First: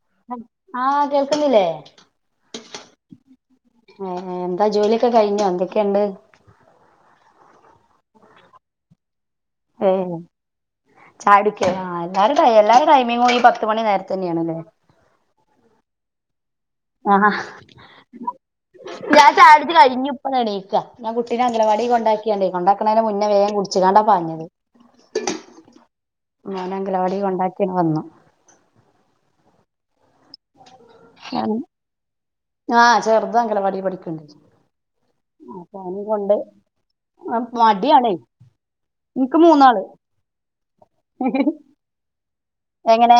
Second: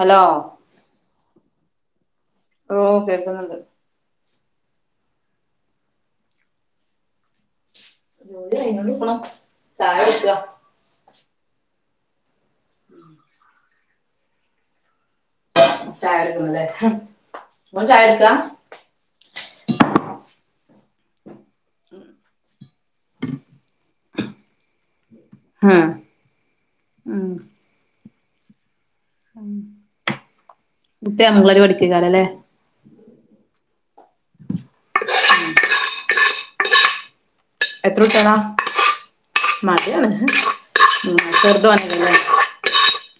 Hello ആ കേൾക്കുന്നില്ലേ. ഓ കേക്ക്ന്ന്ണ്ട്. ഏ ഏ എന്താ ജോലിയൊക്ക കഴിഞ്ഞോ എന്തക്കെണ്ട്. ജോലി കഴിഞ്ഞോണ്ട്ക്ക്ണു ചായ കുട്ച്ച ചാഴ കുട്ക്ക്യ ആ എല്ലാര ടൈ എല്ലാര ടൈമിങ്ങു ഈ പത്ത് മണി നേര്ത്തന്നെണ് ലെ ചായ [unintelligible] ആ ഹാ ഇങ്ങള് ചായ കുട്ക്കാ. ഞാൻ ചാഴ കുട്ച്ച് കയിഞ്ഞു ഇപ്പ എണീക്കാ ഞാ കുട്ടിനെ അംഗലവാടി കൊണ്ടാക്കിയാണ്ടേ കൊണ്ടാക്ക്ണെന് മുന്നേ വേം കുട് ച്ച്കാണ്ട പാഞ്ഞത്. ഉം ഞാന് അങ്കലവാടി കോണ്ടാക്കി വന്നു. കുട്ടി അംഗലവാടി പഠിക്കെക്കാര ലെ ആ ചെർത് അങ്കലവാടി പഠിക്ക്ണ്ട് അപ്പ ഓനിം കൊണ്ട്. മഡ്യാണെ മഡ്യാണ് ഉം ചെർത് [unintelligible] എങ്ങനെ.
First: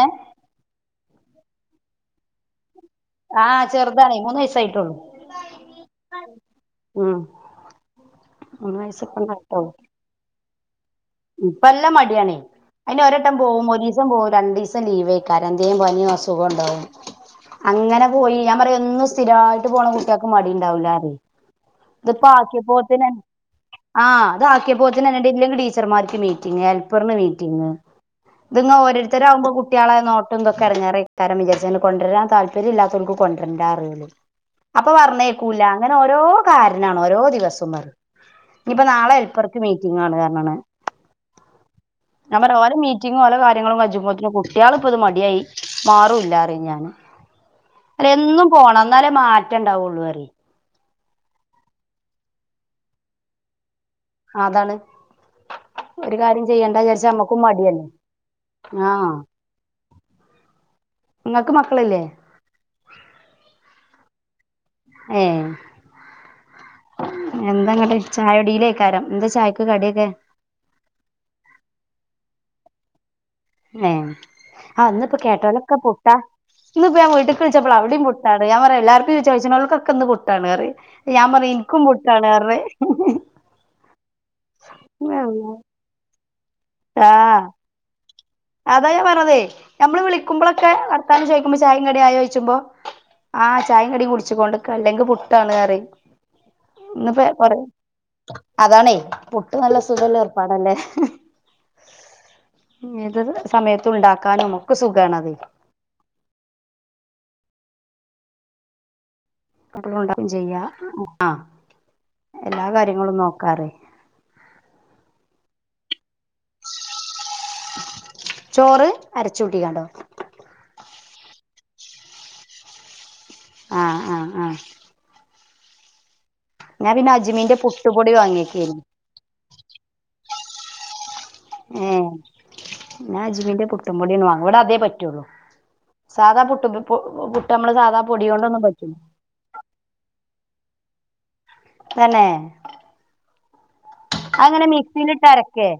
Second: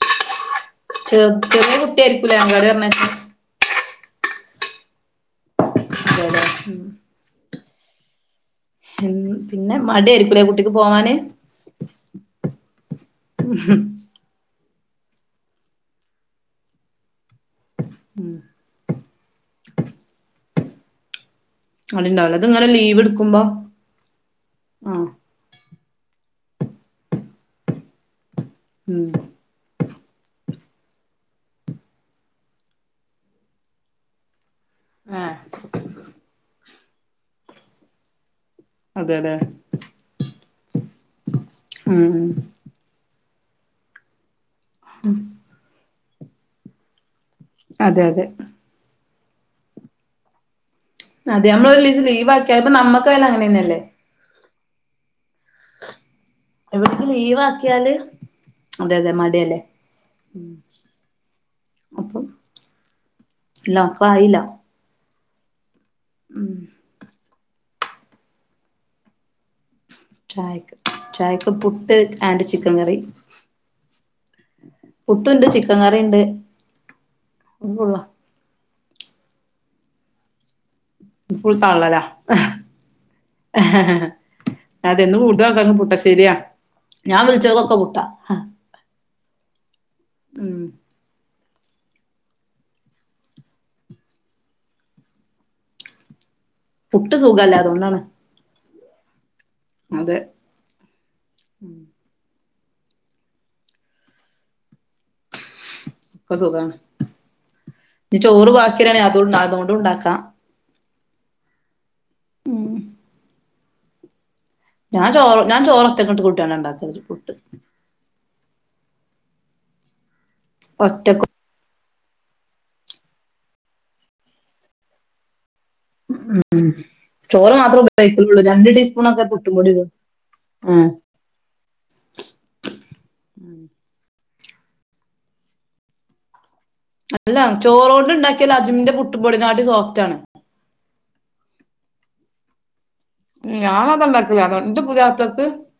ചെർതിലെ കുട്ട്യാര്ക്കുലെ [unintelligible] ആ ചെർതാണേ മൂന്ന് വയസായിട്ടോള്ളൂ ഉം. മൂന്ന് വയസ്സ് ഉം പിന്നെ മടിയാര്ക്കുലേ കുട്ടിക്ക് പോവാന് ഇപ്പല്ല മഡ്യാണേ അയിന് ഒരട്ടം പോവും ഒരീസ് സം പോവും രണ്ടീസം ലീവയ്‌ക്കാരം എന്തേ പനിയോ അസുഗോ ഇണ്ടാവും. അങ്ങനെ ഉം പോയി ഞാൻ പറയാ എന്നും സ്ഥിരായിട്ട് പോണ കുട്ടിയെക്ക് മടി ഇണ്ടാവൂലറിയെ ഇത് ഇപ്പ മടിണ്ടാവൂല ഇതിങ്ങനെ ലീവ് ആക്കിയപ്പോത്തിനെ എടുക്കുമ്പോ ആ അത് ആഹ് ആക്കിയപ്പോത്തിനന്നെ ഇല്ലങ്കി ടീച്ചർമാർക്ക് മീറ്റിങ് ഹെൽപ്പർന് മീറ്റിങ് ഇത് ഇങ്ങ ഉം ഓരോര്ത്തരാവുമ്പ കു കുട്ടിഴളെ നോട്ടം ഇതൊക്കെ എടങ്ങെറേയ്‌ക്കാരം വിചാര്ചാണ്ട് കൊണ്ട്രാൻ താൽപര്യല്ലാത്തൊൽക്ക് കൊണ്ട്രാന്റാറി ഓല് അപ്പ ആഹ് പർഞയ്‌ക്കൂല്ല അങ്ങനെ ഓരോ കാര്നാണ് ഓരോ ദിവസും ഇഞ്ഞിപ്പ നാളെ അതെല്ലേ ഹെൽപ്പർക്ക് മീറ്റിങാണ് പർഞ്ണ് ഉം ഞാ പറയാ ഓലെ മീറ്റിങ്ങും ഓല കാര്യങ്ങളും കജ്ജ്മ്പോത്തിന് കുട്ടിഴള് ഇപ്പ ഇത് മടിയായി മാറുല്ലാ. ഞ അതെ അല്ല അതെ എന്നും പോണം എന്നാലേ മാറ്റംണ്ടാവള്ളൂറി അതെ നമ്മള് ഒരു ലീസ് ലീവ് ആക്കിയാ അപ്പ നമ്മക്കായല്ലാം അങ്ങനന്നെയല്ലേ. അതാണ് ഒരു കാര്യം ചെയ്യണ്ട ഇവർക്ക് ചാരിച്ച ലീവ് നമ്മക്കും മടിയല്ലേ ആക്കിയാല് അതെ ആഹ് അതെ മടിയല്ലേ ഉം നിങ്ങക്ക് മക്കളില്ലേ അപ്പം ഇല്ല എനിക്ക് ആയില്ല ഏയ് ഉം എന്താങ്ങ്ട്ട് ചായയുടിയിലേക്കാരം എന്താ ചായയ്ക്ക് കടിയൊക്കെ. ചായക്ക് ചായക്ക് പുട്ട് ആൻഡ് ചിക്കൻ കറി ഏഹ് ആ അന്നിപ്പോ പുട്ടുണ്ട് കേട്ടോലൊക്കെ ചിക്കൻ കറിണ്ട് പുട്ടാഇന്നിപ്പ ഞാൻ വീട്ട്ക്ക്‌ വിളിച്ചപ്പ ഫുള്ളാ അവിടിം പു അട ഞാൻ പറയാ എല്ലാരും ചോയിച്ണോല്കക്കെ ഇന്ന് പുട്ടാണ് ആറിം ഞാ പറഞ് ഫുൾ ഇനകും പുട്ടാണ്റഞ് അതന്ന് കൂടുത ആക്കും പുട്ട ശെരിയാ ഞാൻ ആഹ് വിളിച്ചക്കൊക്കെ പുട്ട അതാ ഞാ പറഞ്ഞതേ നമ്മള് ഉം വിളിക്കുമ്പോളൊക്കെ വർത്താനം ചോയിക്കുമ്പോ ചായ കട ആയോ ചോയിച്ചുമ്പോ ആഹ് ചായ കടി കുടിച്ചു കൊണ്ട്ക്ക അല്ലെങ്കിൽ പുട്ടാണ്റിം പുട്ട് ഇന്നപ്പ കൊറ സുഖല്ല അതുകൊണ്ടാണ് അതാണേ പൊട്ട് നല്ല അതെ സുഖല്ല ഏർപ്പാടല്ലേ അ സമയത്ത് ഉണ്ടാക്കാനും ഒക്കെ സുഖാണ് അത് ക്ക സുഖാണ് ചോറ് ബാക്കി വരാണ് ആ ണ്ടും ചെയ്യ ആ ഹ് എല്ലാ ഉം കാര്യങ്ങളും നോക്കാറ ഞാൻ ചോ ഞാ ചോററ്റക്കട്ട് കുട്ടിയാണ് ഉണ്ടാക്കല് പുട്ട് ചോറ് അരച്ച കൂട്ടിക്കാണ്ടോ ഒറ്റക്ക ആഹ് ആഹ് ആഹ് ഉം ഞാൻ പിന്നെ ചോറ് അജ്മീന്റെ മാത്രമേ പുട്ടുപൊടി കഴക്കുള്ളൂ രണ്ട വാങ്ങിയേക്കേനു പണക്കെ പുട്ടു പൊടി ഇടും എഹ് ഏഹ് ഞ അജിമിന്റെ പുട്ടും പൊടിയന്ന് വാങ്ങും ഇവിടെ അതേ പറ്റുള്ളൂ സാധാ പുട്ടും അതല്ലാ ചോറ കൊണ്ട് ഉണ്ടാക്കിയാൽ അജ്മിന്റെ പുട്ട് പൊടിനാട്ടി സോഫ്റ്റ് ആണ് തന്നെ ഉം ഞാനാതാണ്ടാക്കല അത അങ്ങനെ എന്ത് മിക്സിയിലിട്ട് പുതിയപ്പളക്ക് അരക്കേ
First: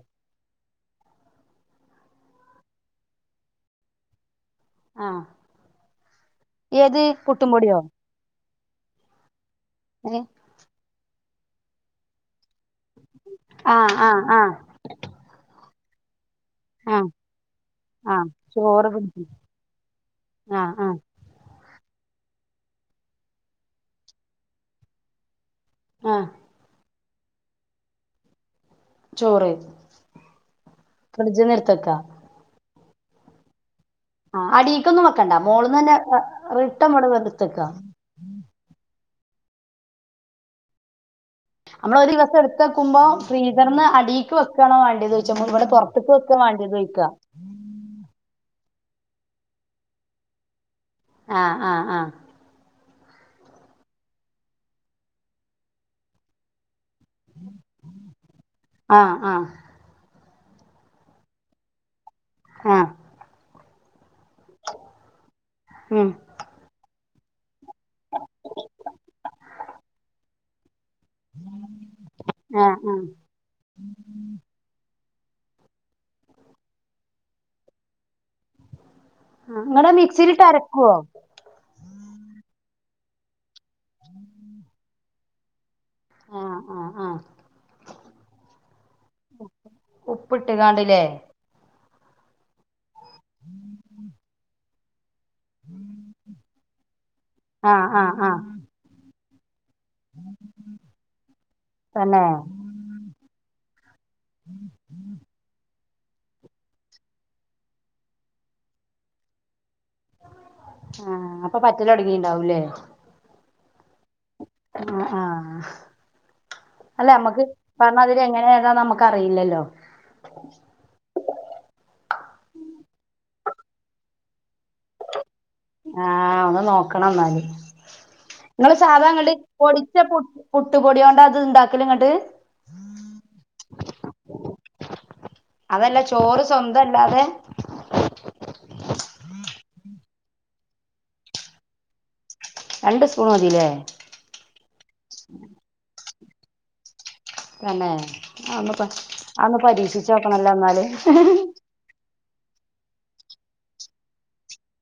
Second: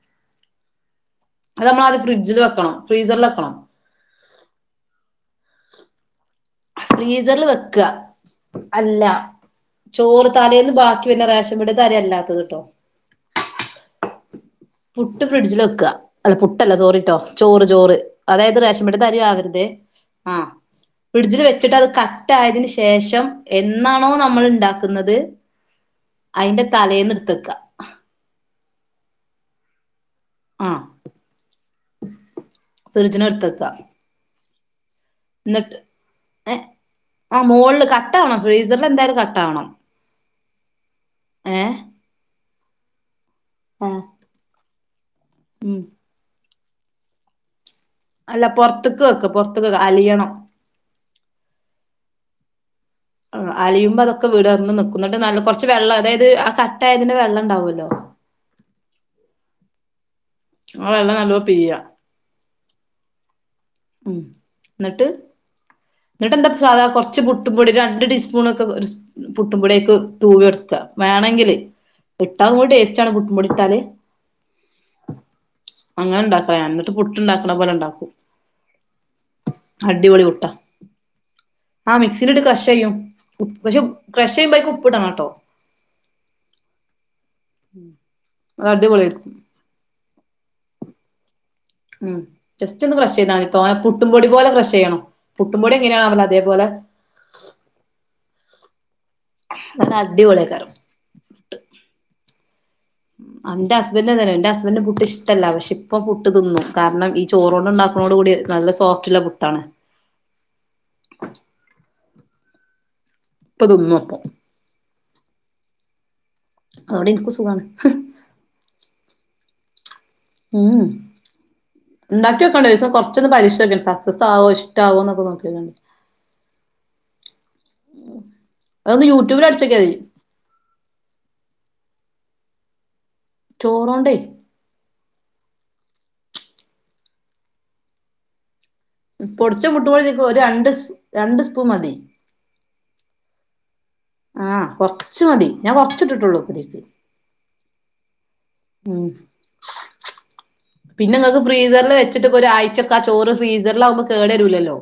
അത് നമ്മളത് ഫ്രിഡ്ജിൽ വെക്കണം ഫ്രീസറിൽ വെക്കണം ആഹ് ഏത് ഫ്രീസറി പുട്ടുംപൊടിയോ വെക്ക അല്ല ഏഹ് ചോറ് താലേന്ന് ബാക്കി വന്നെ റേഷം പീടിയത്തെ അല്ലാത്തത് ട്ടോ ആഹ് ആഹ് ആഹ് പുട്ട് ഫ്രിഡ്ജിൽ വെക്ക അല്ല പു ല്ല ആഹ് സോറിട്ടോ ചോറ് ചോറ് ആഹ് അതായത് ചോറ് റേഷപീടിത്തരി പിടിക്കും ആവരുതേ ആഹ് ഫ്രിഡ്ജിൽ വെച്ചിട്ട് അത് കട്ട ആയതിനന് ശേഷം എന്നാണോ നമ്മൾ ഇണ്ടാക്കുന്നത് ആഹ് അയിന്റെ തലെന്ന് ഇട്ത്തക്ക ചോറ് ആഹ് ഫ്രിഡ്ജ്ന്ന് ഇട്ത്തക്കാ ഫ്രിജിനടുത്തക്ക ആഹ് അടീക്കൊന്നും വെക്കണ്ട മോളന്ന് തന്നെ റിട്ടം ഇവടെ വെത്തക്ക ട്ടാവണം ഫ്രീസറിലെന്തായാലും കട്ടാവണം ഏഹ് നമ്മളൊരു ദിവസം ഇട്ത്തെക്കുമ്പോ ഫ്രീസറിന്ന് ആഹ് അടീക്ക് വെക് ക്കാണോ വാണ്ടിയെത് ചോയ്ച്ചാ ഇവടെ ഉം പൊർത്ത്ക്ക് വെക്കാ വാണ്ടിയേതോയ്ക്ക അല്ല പൊർത്ത്ക്ക് വെക്ക പൊർത്ത് വെക്ക അലിയണം ആഹ് ആഹ് ആഹ് അലിയുമ്പോ അതൊക്കെ വിടർന്ന് നിക്കും ന്ന്ട്ട് നല്ല കൊർച്ച് വെള്ളം അതായത് ആ ക ട്ടായതിന്റെ വെള്ളം ണ്ടാവല്ലോ ആഹ് ആഹ് ആ വെള്ളം നല്ലോ പിയ്യ ആഹ് ഉം ന്ന്ട്ട് ഉം ന്ന്ട്ടെന്താ പ്പ് സാധാ കൊർ ച്ച് പുട്ടുംപൊടി രണ്ട് ടീസ്പൂണൊക്കെ ഒരുസ് പുട്ടുംപൊടിയയ്ക്ക് തൂവിയൊട്ക്ക വേണെങ്കില് ഇട്ടാ ഒന്നും കൂടി ആഹ് ആഹ് ടേസ്റ്റാണ് പുട്ടും പൊടി ട്ടാല് അങ്ങനെണ്ടാക്കലാ ഞാന് ന്ന്ട്ട് പുട്ട്ണ്ടാക്കണ പോലെ ണ്ടാക്കും ന്ന്ട്ടത് മിക്സിലിട്ട് പുട്ടാ അരക്കോ ആ മിക്സിലിട്ട് ക്രെശെയ്യും പക്ഷെ ക്രശ്ശെയ്യുമ്പോ അയ്ക്ക് ഉപ്പ്ടണം ട്ടോ ആഹ് ആഹ് ആഹ് അത് അടിപൊളി ഉപ്പ്ട്ട് കാണ്ട്ല്ലേ ഉം ജസ്റ്റൊന്ന് ക്രശ്ശെയ്താ മതി തോനെ പുട്ടും പൊടി പോലെ ക്രശ്ശെയ്യണം പുട്ടും പൊടി എങ്ങനാണോ ആവല് അതേപോലെ ആഹ് ആഹ് ആഹ് എന്ന അടിപൊളിയേക്കാരം തെന്നെ ആഹ് ന്റെ ഹസ്ബന്റ് എന്താറിയോ ഇന്റെ ഹസ്ബന്റ് ന് പുട്ട് ഇഷ്ടല്ല പക്ഷെ ഇപ്പൊ പുട്ട് തിന്നും കാരണം ഈ ചോറോണ്ട്ണ്ടാക്ക്ണോടു കൂടി നല്ല സോഫ്റ്റ്ള്ള പുട്ടാണ് ആഹ് അപ്പൊ പറ്റലൊടങ്ങിണ്ടാവും ല്ലേ പ്പ തിന്നും ആഹ് ആഹ് അല്ല അതോടെ എനിക്ക് മ്മക്ക് സുഖാണ് പർഞാതിരി ത് എങ്ങനെ ഏതാ നമ്മക്കറില്ലല്ലോ ഉം ണ്ടാക്കിക്കോണ്ടി ഒരുസം കൊർച്ചൊന്ന് പരീക്ഷിച്ചോക്കോണ്ടി സക്സാവോ ഇഷ്ടാവോ ന്നൊക്കെ നോക്കികോണ്ടി ആഹ് ഒന്ന് നോക്കണം ന്നാല് ങ്ങള് അതൊന്ന് സാധാ ങ്ങട്ട് യൂട്യൂബിൽ അടിച്ചോക്കിയാ മതി പൊടിച്ച പുട് പുട്ട്പൊടിയോണ്ടാ അത് ണ്ടാക്കല് ന്ന്ട്ട് ചോറോണ്ടേ അതല്ല ചോറ് സ്വന്തല്ലാതെ പൊടിച്ച പുട്ട് പൊടി ഇതീക്ക് ഒരു രണ്ട് സ് രണ്ട് സ്പൂ മതി രണ്ട് സ്പൂൺ മതിലേ ആഹ് കൊർച്ച് മതി ഞാൻ കൊർച്ച് ട്ട്ട്ടൊള്ളു ഇതീക്ക് തെന്നെ അത് ഒന്ന് പ ഉം അതൊന്ന് പരീക്ഷിച്ചോക്കണല്ലോ ന്നാല് പിന്നെ ങ്ങക്ക് ഫ്രീസറിൽ വെച്ചിട്ട്പ്പൊ ഒരാഴ്ചക്ക് ആ ചോറ് ഫ്രീസറിലാകുമ്പോ കേടെരുലല്ലോ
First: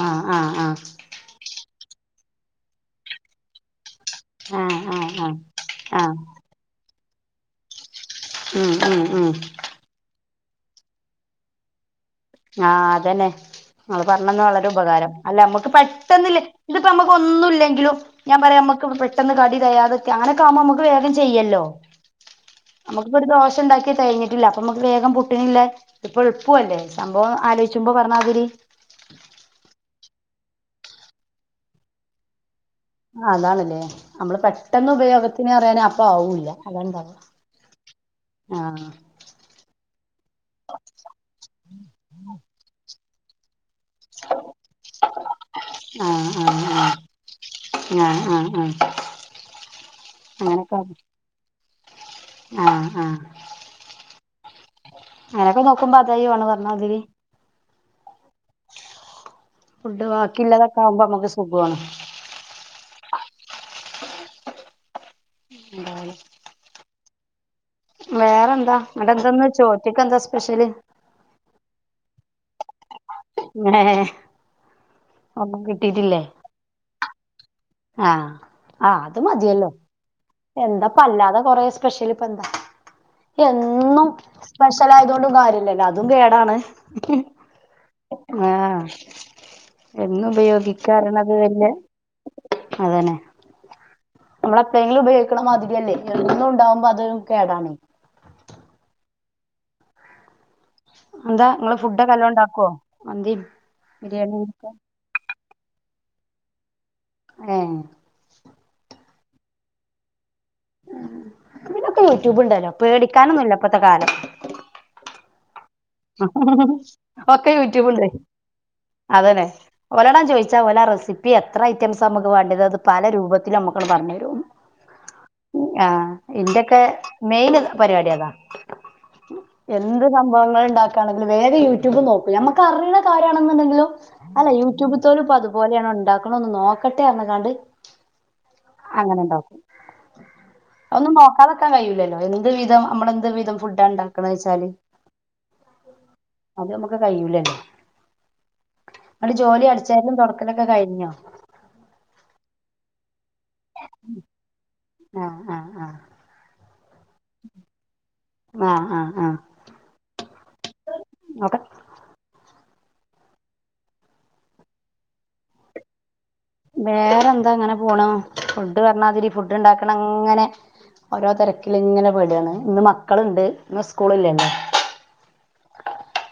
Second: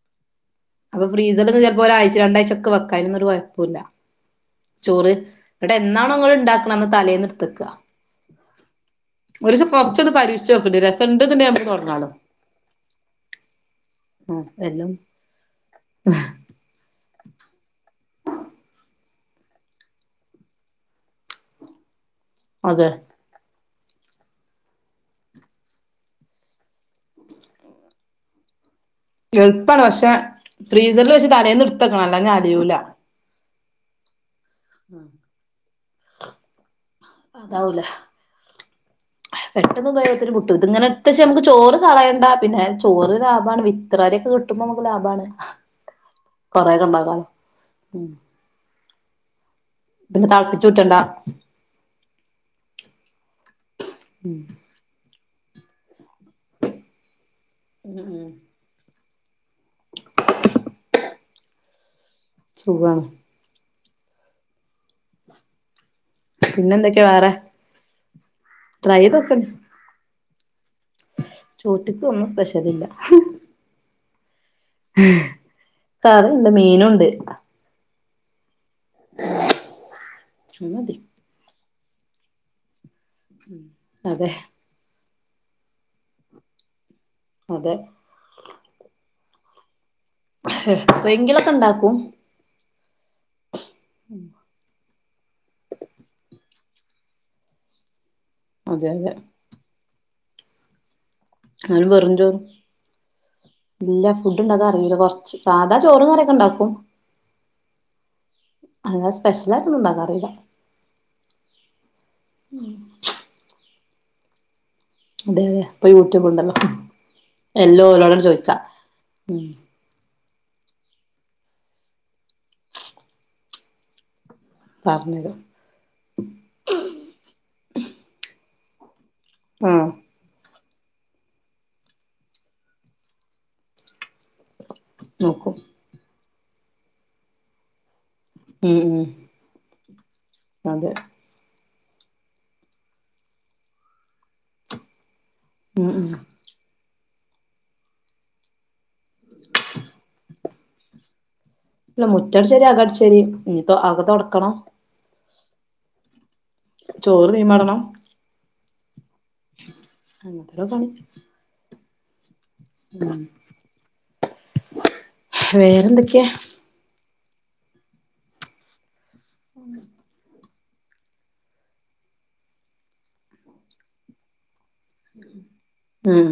ആഹ് ആഹ് ആഹ് അപ്പ ഫ്രീസറില്ന്ന് ചെലപ്പോ ഒരാഴ്ച രണ്ടാഴ്ച്ചൊക്കെ വെക്കാ അയ്നൊന്നും ഒരു കൊഴപ്പുല്ല ആഹ് ആഹ് ചോറ് ആഹ് ന്ന്ട്ടെന്നാണോ ആഹ് ഇങ്ങള് ഇണ്ടാക്ക്ണത് അന്ന് തലേന്ന്ട്ത്തെക്ക ഉം ഉം ഉം കൊർച്ചൊന്ന് പരീക്ഷിച്ചോക്കേണ്ടി രസണ്ട്ന്ന്ണ്ടെങ്കി ഞമ്മക്ക് തൊടങ്ങാലോ ആഹ് അതെന്നെ ങ്ങള് പർഞ്ഞെന്നത് വളരെ എല്ലും ഉപകാരം അല്ല മ്മക്ക് പെട്ടന്നില്ലേ ഇതിപ്പോ നമ്മക്കൊന്നുല്ലെങ്കിലും ഞാൻ പറയാം നമ്മക്ക് പെട്ടെന്ന് കടി തികയാതെക്കെ അങ്ങനെ ആകുമ്പോ നമുക്ക് വേഗം ചെയ്യാലോ അതെ ഇപ്പ ഒരു ദോഷണ്ടാക്കി തകിഞ്ഞിട്ടില്ല അപ്പൊ നമുക്ക് വേഗം പുട്ട്ണില്ലേ ഇതിപ്പോ എളുപ്പു അല്ലേ സംഭവോ ആലോയ്ചുമ്പോ പറഞ്ഞാതിരി എൾപ്പാണ് പക്ഷെ ഫ്രീസറിൽ വെച്ച് തലേന്ന് ഇട്ത്തക്കണം അല്ലാഞ്ഞ അലിയൂല അതാണ്ലെ നമ്മള് പെട് ട്ടെന്ന് ഉപയോഗത്തിന് അറിയാന അപ്പ ആവൂല്ല അതാണ്ടാവ അതാവൂല ആഹ് പെട്ടെന്ന് ഉപയോഗ ഒത്തിരി പുട്ടു ഇത് ഇങ്ങനെ എടുത്തേച്ച നമുക്ക് ചോറ് കളയണ്ട പിന്നെ ചോറ് ലാഭാണ് വി വിത്രരിയൊക്കെ കിട്ടുമ്പോ നമുക്ക് ലാഭാണ് ആഹ് ആഹ് കൊറെയൊക്കെണ്ടാക്കാലോ ആഹ് ആഹ് [inaudible] അങ്ങനെക്കെ തളപ്പിച്ചൂറ്റണ്ട ആഹ് ആഹ് ഉം അങ്ങനൊക്കെ നോക്ക്പോ അതായി ഈയ് പറഞ്ഞമാതിരി ഉം ഉം ഫുഡ് ബാക്കില്ലത് ഒക്കെ ആകുമ്പോ നമുക്ക് സുഖു ആണ് സുഖാണ് [unintelligible] പിന്നെന്തൊക്കെയാ വേറെ വേറെ എന്താ ട്രൈ അടെ എന്താന്ന് ചെയ്തോക്കണ്ടി ചോറ്റ്ക്ക് എന്താ സ്പെഷ്യല് ചോറ്റ്ക്ക് ഒന്നും സ്പെഷ്യലില്ല [unintelligible] ഒന്നും കിട്ടീട്ടില്ലേ കറിയുണ്ട് മീനുംണ്ട് ആഹ് ആഹ് അത് മതിയല്ലോ അത് മതി എന്തപ്പ അല്ലാതെ കൊറെ സ്പെഷ്യല് ഇപ്പ എന്താ എന്നും അതെ സ്പെഷ്യലായതൊണ്ടും കാര്യല്ലല്ലോ അതും കേടാണ് അതെ ആഹ് എന്നും ഉപയോഗിക്കാറിണത് എപ്പഴെങ്കിലൊക്കെ വല്ല്യ ഇണ്ടാക്കും അതന്നെ ഉം നമ്മള എപ്പളേങ്കിലും ഉപയോഗിക്കുന്ന മാതിരിയല്ലേ എന്നും ഉണ്ടാകുമ്പോ അതരു കേടാണ് അതെ അതെ എന്താ ഇങ്ങള് ആനും ഫുഡൊക്കെ വെറും നല്ലോം ചോറും ഇണ്ടാക്കോ മന്തിം ഇല്ല ഫുഡ്ണ്ടാക്കാൻ ബിരിയാണിയൊക്കെ അറിയൂല കൊറച്ച് സതാ ചോറും കറിയൊക്കെണ്ടാക്കും ഏഹ് അങ്ങെ സ്പെഷ്യലായിട്ടൊന്നും ഉണ്ടാക്കാറീല ഇതിനൊക്കെ യൂട്യൂബ് ഉണ്ടല്ലോ പേടിക്കാനൊന്നുല്ല പ്പത്തെ കാലം അതെ പ്പൊ യൂട്യൂബ്ണ്ടല്ലോ ഒക്കെ എല്ലോ യൂട്യൂബുണ്ട് ഓലോടട് ചോയ്ക്കാ ഉം അതന്നെ ഓലോടാൻ ചോയ്ച്ചാ ഓലാ റെസിപ്പി എത്ര ഐറ്റംസ് നമുക്ക് വേണ്ട്യത് അത് പല രൂപത്തിലും നമ്മുക്കട് പറഞ്ഞരും പർഞ്ഞരും ആഹ് ഇന്റെയൊക്കെ മെയിന് പരിപാടി അതാ ആഹ് എന്ത് സംഭവങ്ങൾ [unintelligible] വേഗ യൂട്യൂബ് നോക്കും നമുക്ക് അറിണ കാര്യാണ്ന്നുണ്ടെങ്കിലും അല്ല യൂ റ്റൂബ്തേലുംപ്പൊ നോക്കും അതുപോലെയാണോ ഉണ്ടാക്ണോന്ന് നോക്കട്ടെ അർഞ്ക്കാണ്ട് ഉം ഉം അങ്ങനെണ്ടോകും അതെ ഒന്നും നോക്കാതെ ക്കാൻ കയ്യുലേല്ലോ എന്ത് വിധം നമ്മളെന്ത് വിധം ഫുഡാണ് ണ്ടാക്ണേച്ചാല് ഉം ഉം അത് നമുക്ക് കഴൂലല്ലേ അടെ ജോലി അടിച്ചാരലും തുടക്കലൊക്കെ കഴിഞ്ഞോ ഇല്ല മുറ്റാടിച്ചേരി അകടിച്ചേരി ഇനി ആക തുടക്കണോ ആഹ ആഹ് ആഹ് ചോറ് തീമാടണം ആഹ ആഹ് ആഹ [unintelligible] ഒക്കെ വേറെന്തൊക്കെയാ വേറെ എന്താ അങ്ങനെ പോണ ഫുഡ് പറണാതിരി ഫുഡ് ഉണ്ടാക്കണം അങ്ങനെ ഓരോ തരക്കില ഇങ്ങനെ പെടാണ് ഇന്ന് മക്കളുണ്ട് ഇന്ന് സ്കൂള ഇല്ലല്ലോ ഉം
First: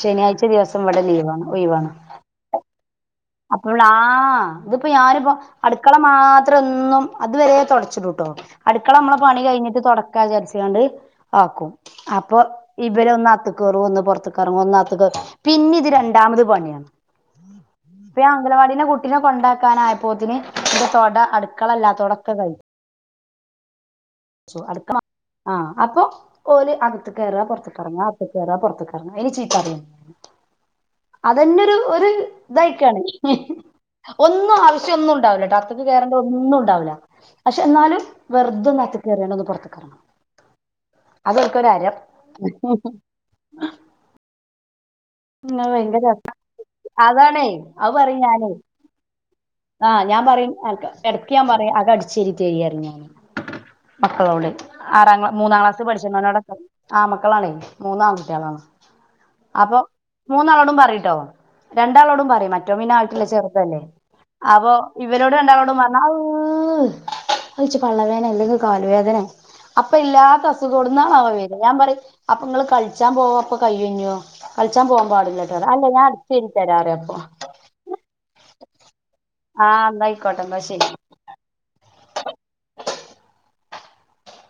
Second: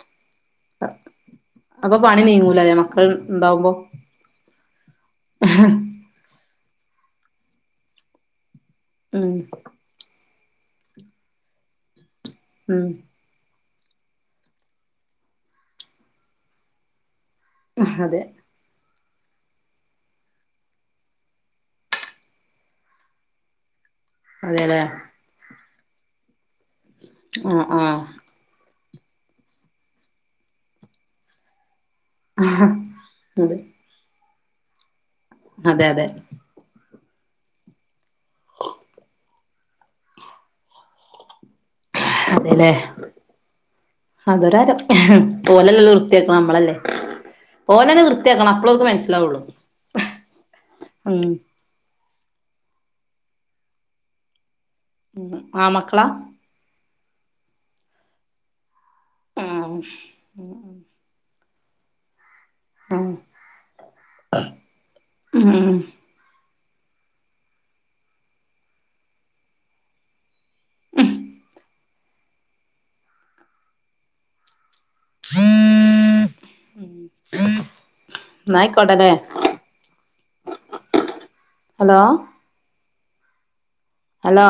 ശനാഴ്ച ദിവസം ഇവിടെ ലീവാണ് ഒയിവാണ് അപ്പൊ പണി നീങ്ങൂല ലെ മക്കൾ ഉണ്ടാവുമ്പോ അപ്പോഴ ആഹ് ഇതിപ്പോ ഞാനിപ്പോ അടുക്കള മാത്ര അത്രൊന്നും അതുവരെ തുടച്ചിട്ടുട്ടോ അടുക്കള നമ്മള് ഉം പണി കഴിഞ്ഞിട്ട് ക്കാണ്ട് ആക്കും അപ്പൊ ഉം ഇവരെ ഒന്ന് കേറും ഒന്ന് പുറത്തക്കെറങ്ങും ഒന്നകത്തക്ക് കേറും പിന്നെ ഇത് രണ്ടാമത് പണിയാണ് അതെ ഇപ്പേ അംഗലവാടീ കുട്ടീനെ കൊണ്ടാക്കാന ആയപ്പോത്തിന് ഇന്റെ തൊട അടുക്കളല്ലാത്തൊടൊക്കെ കഴ അതെല്ലേ ആഹ് അപ്പൊ ഓല അകത്ത് കേറ പുറത്ത ആഹ് കറങ്ങ കേറാ പുറത്തിക്കിറങ്ങാ അയിന് ചീത്തറിം അതന്നെരു ഒരു ആഹ് ഇതായിക്കാണ് അതെ ഒന്നും ആവശ്യം ഒന്നും അതെ അകത്തിക്ക് അതെ കേറുമ്പോ ഒന്നും ഉണ്ടാവൂല പക്ഷെ എന്നാലും വെറുതും കയറിയണ ഒന്ന് പുറത്തകറങ്ങണം അതൊൽക്കരു ഹരം അതെല്ലേ അതൊരാരം പോ അത് ഓല്ലല്ല ഭയങ്കര വൃത്തിയാക്കണം നമ്മളല്ലേ അതാണേ ഓനെല്ലെ വൃത്തിയാക്കണം അപ്പോഴ അവക്ക് മനസ്സിലാവുള്ളൂ ആഹ് ഞാൻ പറയും ഇടക്ക് ഞാൻ പറയാ അകഅടിച്ചേരി തരി പരിം ഞൻ മക്കളോട് ആറാം ക്ല മൂന്നാം ആ ക്ലാസ്സ് മക്കളാ പഠിച്ചോട ആമക്കളാണേ മൂന്നാൺകുട്ടികളാണ് ഉം അപ്പൊ മൂന്നാളോടും ഉം പറട്ടോ രണ്ടാളോടും പറ മറ്റോ മീന ഉം ആയിട്ടില്ലേ ചെറുതല്ലേ അപ്പൊ ഇവരോട് ഉം രണ്ടാളോടും പറഞ്ഞ ച്ച് പള്ളവേദന അല്ലെങ്കിൽ കാലുവേദന അപ്പൊ ഇല്ലാത്ത അസുഖ കൊടുന്നാണ് അവ വില ഞാൻ പറ അപ്പൊ നിങ്ങൾ കളിച്ചാൻ പോവ അപ്പൊ കൈയ്യോ കളിച്ചാ പോകാൻ പാടില്ലോട്ടേ അല്ല ഞാൻ അടിച്ചേരി തരാറ അപ്പൊ ന്നാ ആയിക്കോട്ടല്ലേ ആഹ് ന്നാ ആയിക്കോട്ടെ എന്നാ ശരി ഹലോ ഹലോ